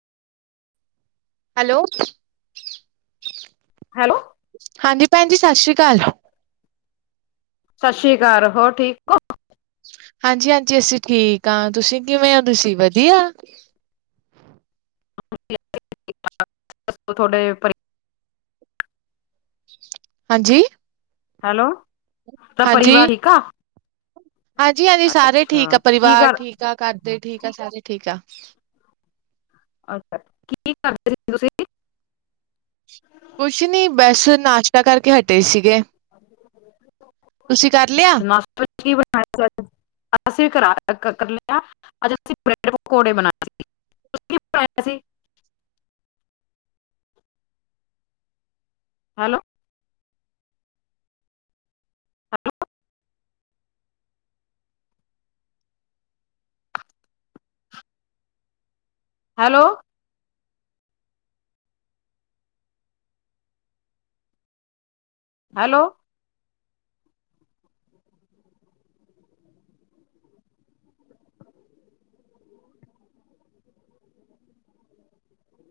Hello. Hello. ਹਾਂਜੀ ਭੈਣ ਜੀ ਸਤਿ ਸ੍ਰੀ ਅਕਾਲ। ਸਤਿ ਸ਼੍ਰੀ ਅਕਾਲ ਹੋਰ ਠੀਕ ਹਾਂਜੀ ਹਾਂਜੀ ਅਸੀਂ ਠੀਕ ਹਾਂ ਤੁਸੀਂ ਕਿਵੇਂ ਹੋਦੇ ਸੀ ਵਧੀਆ? ਠੀਕ ਠਾਕ ਦੱਸੋ ਤੁਹਾਡੇ? ਹਾਂਜੀ। ਹੈਲੋ। ਤਾਂ ਹਾਂਜੀ ਪਰਿਵਾਰ ਠੀਕ ਆ ਹਾਂਜੀ ਹਾਂਜੀ ਸਾਰੇ ਅੱਛਾ ਠੀਕ ਆ ਕੀ ਪਰਿਵਾਰ ਕਰ ਠੀਕ ਆ ਘਰਦੇ ਠੀਕ। ਠੀ ਸਾਰੇ ਠੀਕ ਆ। ਅੱਛਾ ਕੀ ਕਰਦੇ ਸੀ ਤੁਸੀ? ਕੁਛ ਨੀ ਬਸ ਨਾਸ਼ਤਾ ਕਰਕੇ ਹਟੇ ਸੀ। ਕਰ ਲਿਆ? ਨਾਸ਼ਤਾ ਜੀ ਕੀ ਬਣਾਇਆ ਸੀ ਅਸੀਂ ਵੀ ਕਰ ਲਿਆ ਅੱਜ ਅਸੀਂ ਬ੍ਰਡ ਪਕੌੜੇ ਬਣਾਏ ਸੀ। ਵਿਚ ਕੀ ਪਾਇਆ ਸੀ। ਹੈਲੋ। ਹੈਲੋ। ਹੈਲੋ।